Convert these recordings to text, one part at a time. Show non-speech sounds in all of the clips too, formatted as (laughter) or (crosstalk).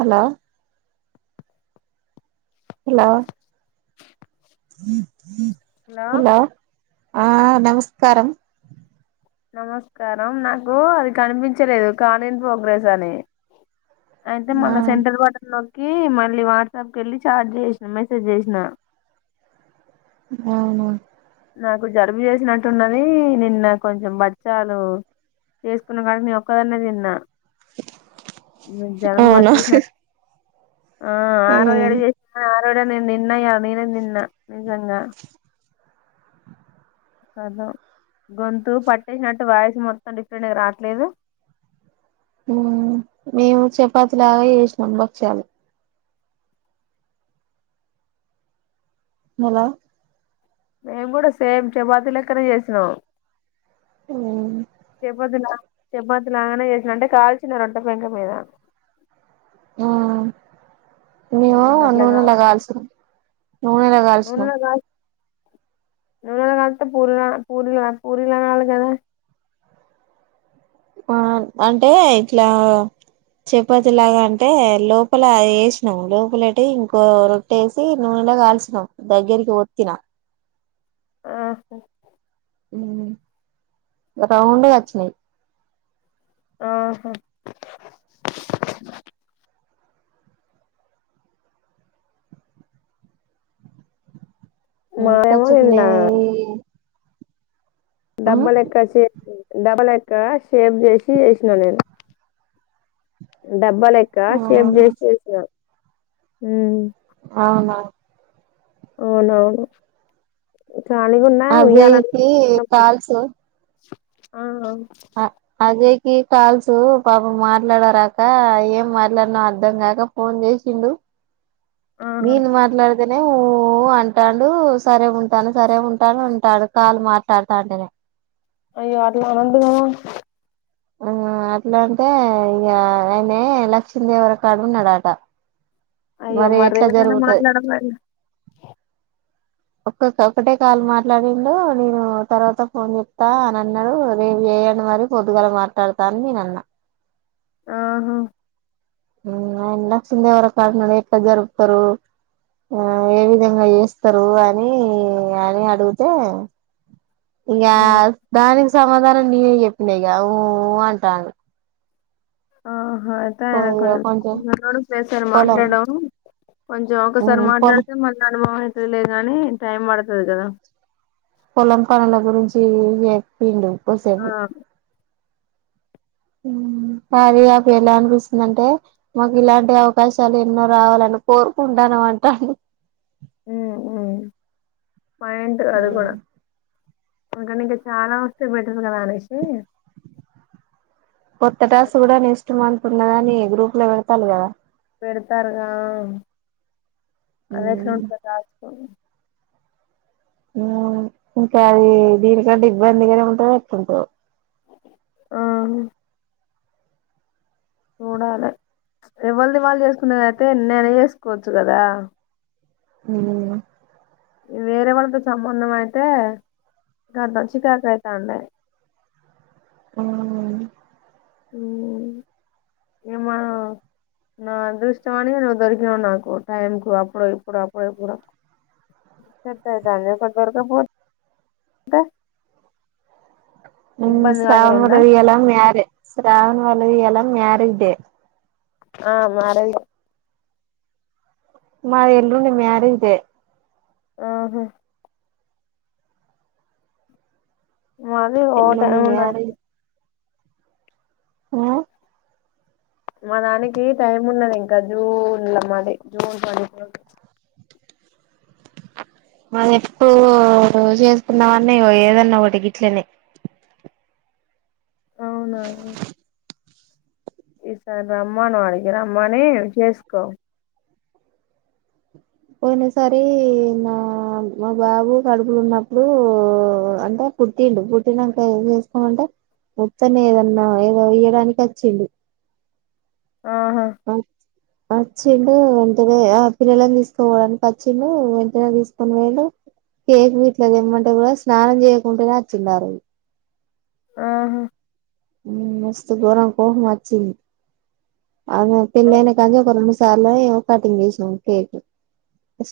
Hello hello హ (inaudible) hello ఆ నమస్కారం నమస్కారం నాకు అది కనిపించలేదు. కాల్ ఇన్ ప్రోగ్రెస్ అని అయితే ఆ మళ్ళా సెంట్రల్ బట్టన్ కి మళ్ళీ వాట్సాప్ కి వెళ్ళి చాట్ చేసినా మెసేజ్ చేసిన, అవునా నాకు జలుబు చేసినట్టున్నది నిన్న కొంచెం బచ్చాలు చేసుకున్న కాడి నే ఒక్కదన్న తిన్నా. జ్వరం అవునా పట్టేసి ఆ ఆరోజు ఏడ మ్మ్ చేసిన, సరే నేను తిన్న ఇగ నేనే తిన్న నిజంగా. ఖతం గొంతు పట్టేసినట్టు వాయిస్ మొత్తం డిఫరెంట్గా రావట్లేదు. మేము చపాతి లాగా చేసినాం బక్షాలు. హలో మేము కూడా సేమ్ చపాతీ లెక్కనే చేసినాం. చె బదుల చపాతి లాగానే చేసా అంటే కాల్చిన రొట్టె పెంక మీద ఆ మేము నూనెల గాల్సినము. నూనె ల కాల్ నూనెల కాల్తే పూరి పూరి పూరి రావాలే కదా. ఆ అంటే ఇట్లా చప్పతిలాగా అంటే లోపల వేసినాం. లోపలటి ఇంకో రొట్ట వేసి నూనెలో కాల్చినాం దగ్గరికి ఒత్తిన ఆహా రౌండు గా వచ్చినాయి. ఆహా మాదేమో కొచ్చుకు నేవీ ఇలా డబ్బా లెక్క షేప్ డబ్బాలెక్క షేప్ చేసి చేసిన నేను డబ్బా లెక్క షేప్ చేసి చేసినా హమ్ అవునా అవున అవును అజయికి కాల్స ఆ అజే కి కాల్సు పాప మాట్లాడరాాక ఏం మాట్లాడన అర్ధం కాక ఫోన్ చేసిండు ఆహా మిది మాట్లాడదనే ఊ అంటాడు సరే ఉంటాను సరే ఉంటాను అంటాడు కాలు మాట్లాాడు తాంటనే అయ్యో అట్లా అన్నదు కదా ఆ అట్లా అంటే ఇక ఆయనే లక్ష్మీదేవర కాడు ఉన్నాడట అయ్యో మరి మర ఎట్లా ఏమైనా జరుగుతది మాట్లాడలా ఒ ఒకక్కటే కాల్ మాట్లాడిడు నేను తర్వాత ఫోన్ చెత్త అని అన్నాడు నేను చేయను రే మరి పొద్దుగాల మాట్లాడతా అని నేన అన్నా ఆహా ఉమ్ ఆయన లక్ష్మి దేవర కాడునా ఎట్డ జరుపుతారు ఆ ఏ విధంగా చేస్తారు అని అని అడిగితే ఇగా ఉమ్ దాని సమాధానం నేనే చెప్పినా యిక ఊ ఊ అంటాడు ఆ యిదా కొంచెం కొంచెంన్న కూడా పసారు పొలం మాట్లాడ కొంచెం ఒకసారి పొలం మాట్లాడితే మళ్ అనుభవం లేదు కానీ టైం పడుతుంది కదా పొలం పనుల గురించి చెప్పిండు ఆ ఒసేపు ఉమ్ కార్య అప్ ల ఇలా అనిపిస్తుందింటే మాకు ఇలాంటి అవకాశాలు ఎన్నో రావాలని కోరుకుంటానుమంటా. ఉమ్ ఉమ్ పాయింట్ అది కూడా ఇక నుంచి చాలా వస్త గాాలషే (unintelligible) కొత్తటాస్క్ కూడా నెస్ట్ మంత ఇప్పుడున్నదని గ్రూప్ లో వెడతాలి కదా పెడ్తారుగా అది ఎట్లా ఉంటుందో టాస్క్ ఉమ్ ఇంకా అది దీనికంటే ఇబ్బందిగానే ఉంటంది (unintelligible) ఆ హ చూడాలి ఎవాళది వాళ్ళు చేసుకున్నదయితే నేనే చేసుకోవచ్చు కదా ఉ వేరే వాళ్ళతో సంబంధం అయితే ఇంగ చికాక అయితాంది మ్ మ్ ఏమ్మా నా అదృష్టానికి నువు దొరికి నావు నాకు టైం కు ఆప్పుడు ఇప్పుడ అప్పుడ ఇప్పుడ (unintelligible) శ్రావణ (unintelligible) ఎలా మ్యారే శ్రావణ అలది ఇయాల మ్యారేజ్ డే ఆ.. (unintelligible) మాది ఎల్లుండ మ్యారేజ్ డె ఆహా మళ్ళీ ఓ ఎల్లుండి టైం ఉండ అ మా దానికి టైం ఉన్నది ఇంకా జూన్ లొ మాది జూన్ (unintelligible) మది ఎప్పుడు చేసుకుందమంటె ఏదన్నా ఒకటి గిట్లనె అవునా ఈసారి రమ్మను వాడికి రమ్మని చేసుకో పోయిన సారి నా మా బాబు కడుపులొ ఉన్నప్పుడు అంటే పుట్టిండు పుట్టినాక ఏం చేసుకోమంటే ముత్తని ఏదన్నా ఏదో ఇయ్యడానికి వచ్చింది ఆహా వచ్చిండు వెంటనే ఆ పిల్లలని తీసుకోవడానికి వచ్చిండు వెంటనే తీసుకొని పోయిండు కేక్ ఇట్ల తెమ్మంటే గూడా స్నానం చేయకుంటేనే వచ్చిండారోజు ఆహా మస్త్ గరం కోపం వచ్చింది అదే ఆ పిల్ల ఆహా. అయినా కాసేపు కళ్ళు మూసు సర్లే ఏదో కటింగ్ చేసినం కేక్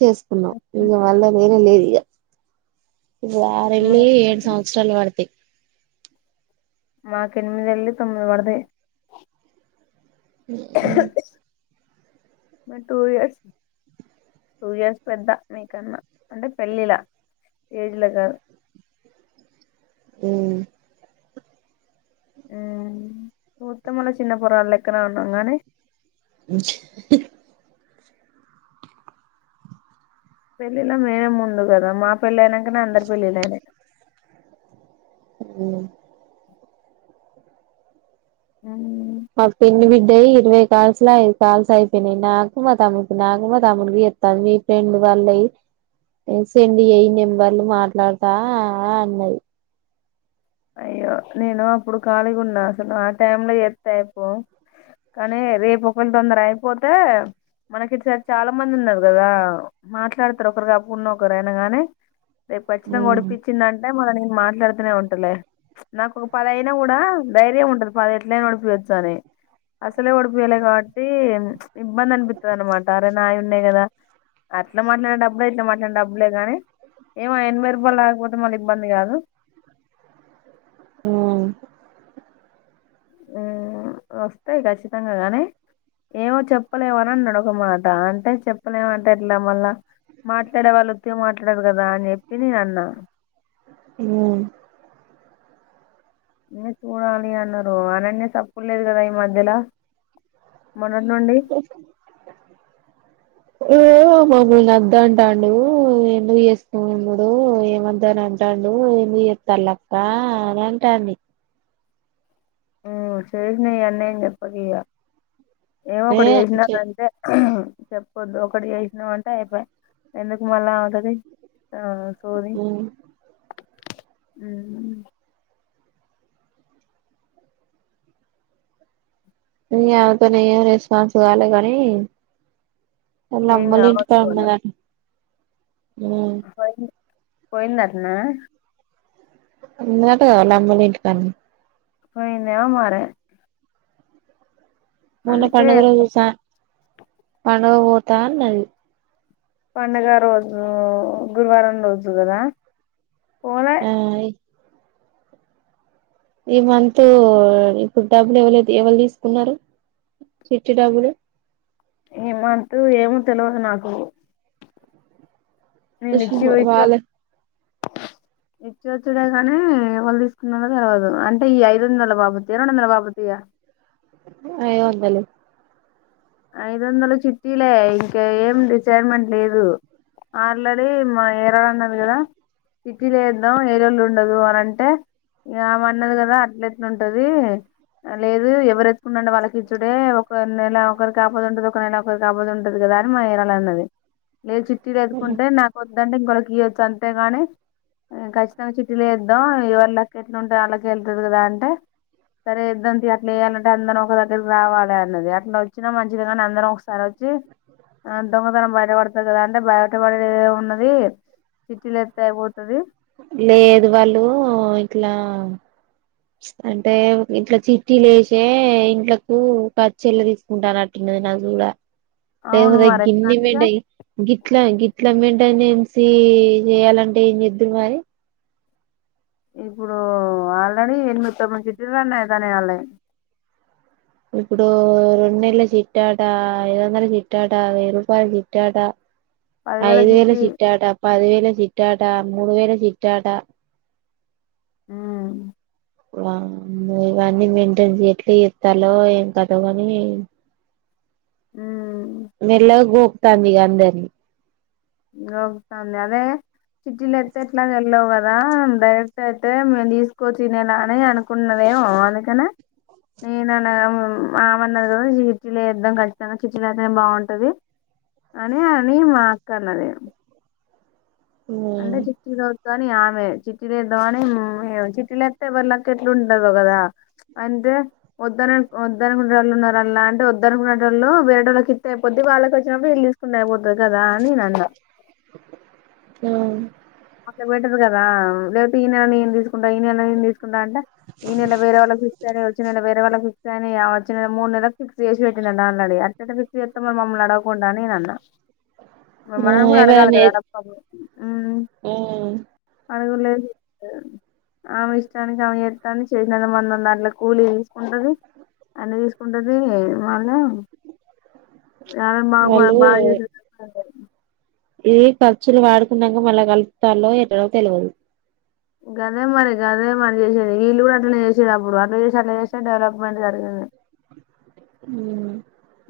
చేసుకున్నాం ఇంగ వాళ్ళ వేరే లేదు ఇహ ఈ ఆరు ఎల్లి ఏడు సంవత్స తెల్లవారితే మాకు ఎనిమిది ఎళ్ళి తొమ్మిది పడతాయి మ్ మీరి టూ ఇయర్స్ టూ ఇయర్స్ పెద్ద మీకన్నా అంటే పెళ్ళిలా ఏజ్ల కాదు మ్ మ్... మొత్తములో చిన్న పొరాలు లెక్కన ఉన్నాం కాగానీ పెళ్ళిలో మేమె ముందు కదా మా పెళ్ళి అయినాక అందరి పెళ్లిళ్లు అయినాయ్ మ్ మ్ మా పిన్ని బిడ్డయ్యి ఇరవై కాల్స్లా ఐదు కాల్స్ అయిపోయినియి నాకు మా తముకు నాకు మా తమ్ముడికి ఇత్తంది మీ ఫ్రెండ్ వాళ్ళయ్యి ఎసేయండి ఎ నెంబర్ వాళ్ళు మాట్లాడతా అన్నది అయ్యో నేను అప్పుడు ఖాళీగా ఉన్నా అసలు ఆ టైం లో ఎస్తా అయిపో కానీ రేపు ఒకవేళ తొందర అయిపోతే మనకిసారి చాలా మంది ఉన్నారు కదా మాట్లాడతారు ఒకరు కాకపొయిన ఒకరు గానీ రేపు ఖచ్చితంగా మ్మ్ ఓడిపించ్చిందంటే మని మాట్లాడతనే ఉంటలే నాకు ఒక పదయినా కూడా ధైర్యం ఉంటది పది ఎట్లైనా డిపోయచ్చు అని అసలే ఓడిపోయలే కాబట్టి ఇబ్బంది అనపితద అన్నమాట అరే నాయ ఉన్నే కదా అట్లా మాట్లాన డబ్బులే ఇట్లా మాట్లాన డబ్బులే కాగానీ ఏమో ఎనభై రూపాయలు రాకపోతే మళ్ళీ ఇబ్బంది కాదు ఆ వస్తాయి ఖచ్చితంగా గాని ఏమో చెప్పలేమ అనిని నడకన్నమాట అంటే చెప్పలేమ అంటే ఇట్లా మళ్ళ మాట్లాడే వాళ్ళు వ మాట్ అంటదు కదా అని చెప్పి నేను అన్నా మ్మ్ చూడాలి అన్నారు అననేయ తప్పు లేదు కదా ఈ మధ్యలో మన నుండి ఓ మమ్మూల్ని వద్ద అంటాడు ఎందుకు చేస్తుడు ఏమద్ద అని అంటాడు ఎందుకు చేస్తా లక్క అని అంటాన్ని శరి న అన్నే చెప్పకయా ఏమ ఏ ఒకటి చె చేసినాకంటే చెప్పొద్దు ఒకడికి చేసినామ అంటే అయిపోయి ఎందుకు మళ్ళా అవుతుది ఆ సోది అ ఇగ ఆమెతోనే ఏం రెస్పాన్స్ కాాల కానీ వాళ్ళ ఏం కావద్దు అమ్మోల్లింటికడ కూడా ఉన్నదట అ పోయిందాతన ఉందట గ వల్ల అమ్మోల్లింటికడనే పోయిందేమో మారే మొన్న పండగ రోజు స పండుగ పో తా అన్నది పండుగ రోజు గురువారం రోజు కదా పోలే ఆ ఈ మంత్ ఇప్పుడు డబ్బులు ఎవ్వ ఎవరు తీసుకున్నారు చిట్టి డబ్బులు ఇమంతూ ఏమో తెలివదు నాకు ఓ అ వాాల ఇచ్చ వచ్చుడే కానీ ఎవళ్ళు తీసుకున్న తెలవదు అంటే ఈ ఐదు వందల బాబుత రెండు వందల బాబుతయా ఐదు వందలే ఐదు వందలు చిట్టీలే ఇంకా ఏం రిసైర్మెంట్ లేదు ఆల్రెడీ మా యారాలు అన్నది కదా చిట్టీ లేద్దాం ఏరోళ్ళు ఉండదు అని అంటే ఇమె అన్నది కదా అట్ల ఎట్లా ఉంటది లేదు ఎవరు ఎత్తుకుండండ వాళ్ళకి ఇచ్చుడే ఒక నెల ఒకరికి ఆపదు ఉంటది ఒక నెళ ఒకరికి ఆపతి ఉంటది కదా అని మా ఇరాల అన్నది లేదు చిట్టిలు ఎత్తుకుంటే నాకు వదంటే ఇంకొక యొచ్చు అంతేగాని కచ్చితంగా చిట్టీలేద్దాం ఎవళకి ఎట్లాంటే అళ్ళకి వెళ్తది కదా అంటే సరే ఇద్ద అట్లాయాలంటే అందరం ఒక దగ్గరకి రావాలి అన్నది అట్లా వచ్చినా మంచిది కానీ అందరం ఒకసారి వచ్చి దొంగతనం బయటపడతారు కదా అంటే బయటపడే ఉన్నది సిటీలు ఎస్తాయిపో లేదు వాళ్ళు ఇట్లా అంటే ఇట్లా చిట్టీలు లేసే ఇండ్లకు పచ్చల్లు తీసుకుంటానట్టున్నది నా గూడ అవును అవూర మరి గిన్ని ఎట్లాగా నిండయి గిట్లా గిట్లా అమ్మిండూ (unintelligible) నిను ఎంసిఎ చేయాలంటే ఏం చెద్దురు మరి ఇప్పుడు ఆల్రెడీ ఎనిమిది తొమ్మిది సిటీలు అన్నాయి దాని వాళ్ళవి ఇప్పుడు రెన్నెల్ల చిట్ట అటా ఐదు వందల చిట్ట అటా వెయ్యి రూపాయల చిట్ట అటా పదివేల ఐదు వేల చిట్టి చిట్టాట పదివేల చిట్టా అట మూడు వేల చిట్టా ట మ్మ్ ఇవన్నీ మెయింటైన్స్ ఎట్లా చేత్తలో ఏం కాతొ కాని మ్మ్ మెల్ల గోకుతాంది ఇక అందరినీ గొకుతంది అదే చిట్టీలు ఎత్తట్లేవు వెళ్ళవు కదా డైరెక్ట్ అయితే మేము తీసుకొచ్చినేలా అని అనుకుంన్నదేమో అందుకని నేను అన్నది ఆమెన్నది కద చిట్టి లు వెద్దాం కచ్చితంగా చిట్టీలో అయితేనే బాగుంటది అని అని మా కాన్న నేను ఆ అంటే చిట్టిలు వద్దని ఆమె చిట్టీ లేద్దాం అని చిట్టీ లేత్తే ఎవళ్ళకి ఎట్లు ఉంటందో కదా అంటే వద్దుని వద్దనుకునెటొల్లు ఉన్నారు అన్న అంటే వద్దనుకునె వాళ్ళు వేరేటోళ్ళకి ఇత్తే అయిపోద్ది వాళ్ళకి వచ్చినప్పుడు వీళ్ళు తీసుకుంటే అయిపోతుంది కదా అని నేను అన్నా అవును అట్లా బెటరు కదా లేకపోతే ఇయన నేను తీసుకుంటా ఇయన నేను తీసు తీసుకుంటా అంటే ఇయన వేరే వాళ్ళకి ఇస్తే వచ్చిన వేరే వాళ్ళకి ఫ అని చిన్న మూడు నెలకి ఫిక్స్ చేసి పెట్టినండి అట్లా ఎట్లా ఫిక్స్ చేస్తావ్ మమ్మల్ని అడగకుండా అని నేను అన్నా ఆ మమ్మల్ని కూడా అడగాలి ఎవరైనా కదా ఆడకుండా ఔను ఆ అడగులేదు ఆమె ఇష్టానికి ఆమె చేత్తాంది చేసినదానికి మనదాంట్లో కూలీ తీసుకుంటుంది అన్నీ తీసుకుంటుంది మళ్ళా ఆమె మా బాగా చపించ్చుకొచ్చుకుంటాది ఇవి ఖర్చులు వాడుకున్నాక మళ్ళా కలుతాలో ఎట్లొ తెలవదు గదే మరి అదే మరి చేసేది వీళ్ళు కూడా అట్లా చేసేది అప్పుడు అట్లా చేసి అట్లా చేసే డెవలప్మెంట్ జరిగింది హ్మ్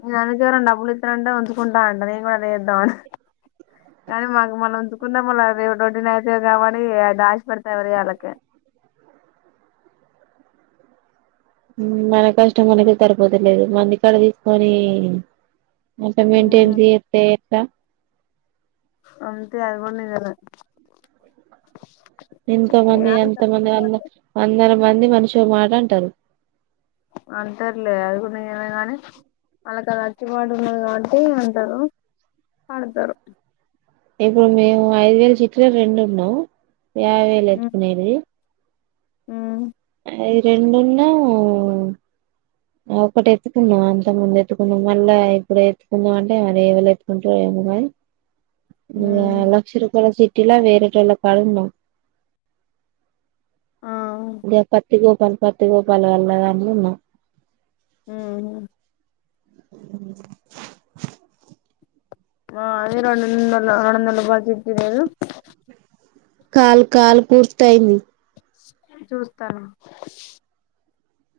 నేను అందుకే ఎవరనన్నా డబ్బులు ఇస్తానంటే ఉంచుకుంటా అంట నేను ఏదొ ఒకటి చేద్దాం అని కానీ మనం మళ్ళీ ఉంచుకున్న మళ్ళ రేపు రో (unintelligible) డ్ న అయిత కాబటి అ దాసి పెడతా ఎవరివి వాళ్ళకి మన కష్టం మనకి సరిపోత లేదు మంది కాడ తీసుకొవాలి మ్మ్ మెంటెనెన్స్ చేత్తే ఎట్ట అందుకే ఎయాబుద్దీకాలే (unintelligible) ఎంత మంది అంత మంది అంద (unintelligible) ర మంది మనుషు చు మాటంటారు అంటారులే అది నిజామే కానీ వాళ్ళకి అది అచ్చబటు ఉన్నది కాబట్టి పాడతారు ఇప్పుడు మేము ఐదు వేల చిట్లు రెండు ఉన్నాయ్ యాబై వేలు ఎత్తుకునేటిదీ ఉను ఏ రెండున్నాయి ఒకటి ఎత్తుకుందాం అంత ముందు ఎత్తుకుందాం మళ్ళా ఇప్పుడు ఎత్తుకునేది అంటే ఎలేవాళ్ళూ ఎత్తుకుంటారు ఏమో కానీ ఆ ఉమ్ లక్ష రూపాయల సిట్ కిల వెరెటొల్ల కాడవున్నాయ్ ఆ ఇగో కనబడ్తయో ఒకాల కనబడదని ఉన్నా ఉమ్ హు ఉమ్ ఆ అదే రెండుందల రెండు వందలు బచ్చి ఇచిరీళ్లు కాల్ కాల్ పూర్తయింది. చూస్తాను.